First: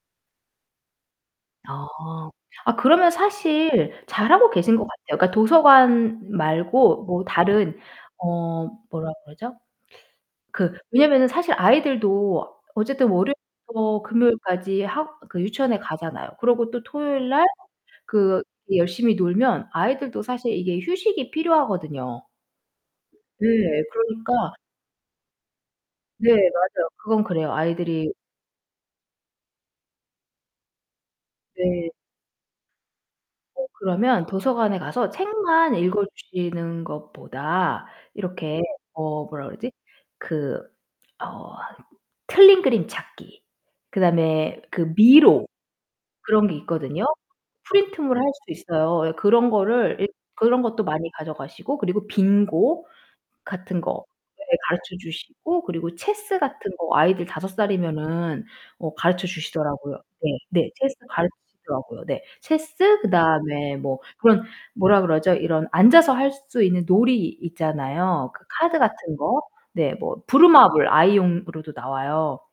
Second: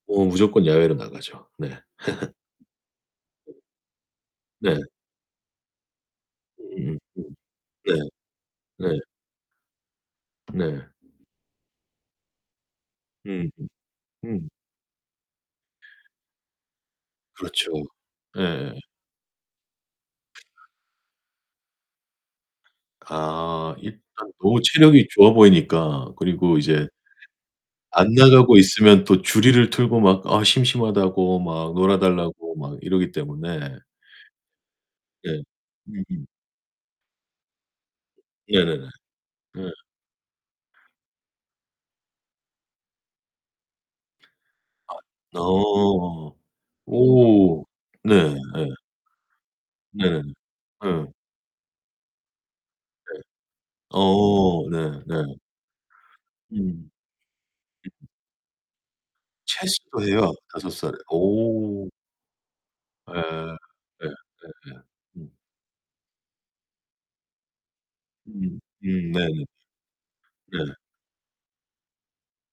어, 무조건 야외로 나가죠. 네. 아, 아 그러면 사실 잘하고 네. 계신 거 같아요. 그러니까 도서관 으으음 말고 뭐 음. 다른 네. 어 네. 뭐라 그러죠? 그 네. 왜냐면은 사실 아이들도 어쨌든 음. 월요일부터 음. 금요일까지 학 그 유치원에 가잖아요. 그러고 또 토요일 날 그렇죠. 그 예. 이제 열심히 놀면 아이들도 사실 이게 휴식이 필요하거든요. 네, 아, 일단 그러니까 너무 체력이 좋아 보이니까. 네. 그리고 이제. 맞아요. 그건 그래요. 안 아이들이 나가고 있으면 또 주리를 틀고 막 아 심심하다고 막 네. 놀아 달라고 막 이러기 어 때문에 그러면 도서관에 가서 네. 책만 음음. 읽어주시는 것보다 이렇게 네네네. 어 뭐라 네. 그러지? 그 어 틀린 그림 찾기. 그다음에 그 아 미로. 어. 그런 게 있거든요. 오. 네 프린트물 할 예. 수 있어요. 예 그런 거를 일 네. 그런 것도 응. 많이 가져가시고 그리고 빙고 네. 같은 거 네 어, 가르쳐 네네. 주시고 그리고 체스 같은 음. 거 아이들 5 살이면은 어 가르쳐주시더라고요. 체스도 해요, 네. 5 네. 살에. 체스 오. 가르쳐주시더라고요. 네. 체스 예. 그다음에 뭐 예 그런 예예. 뭐라 그러죠? 음. 이런 앉아서 할 수 있는 놀이 있잖아요. 그 음. 카드 음 같은 거. 네네네. 네 뭐 네. 브루마블 아이용으로도 나와요.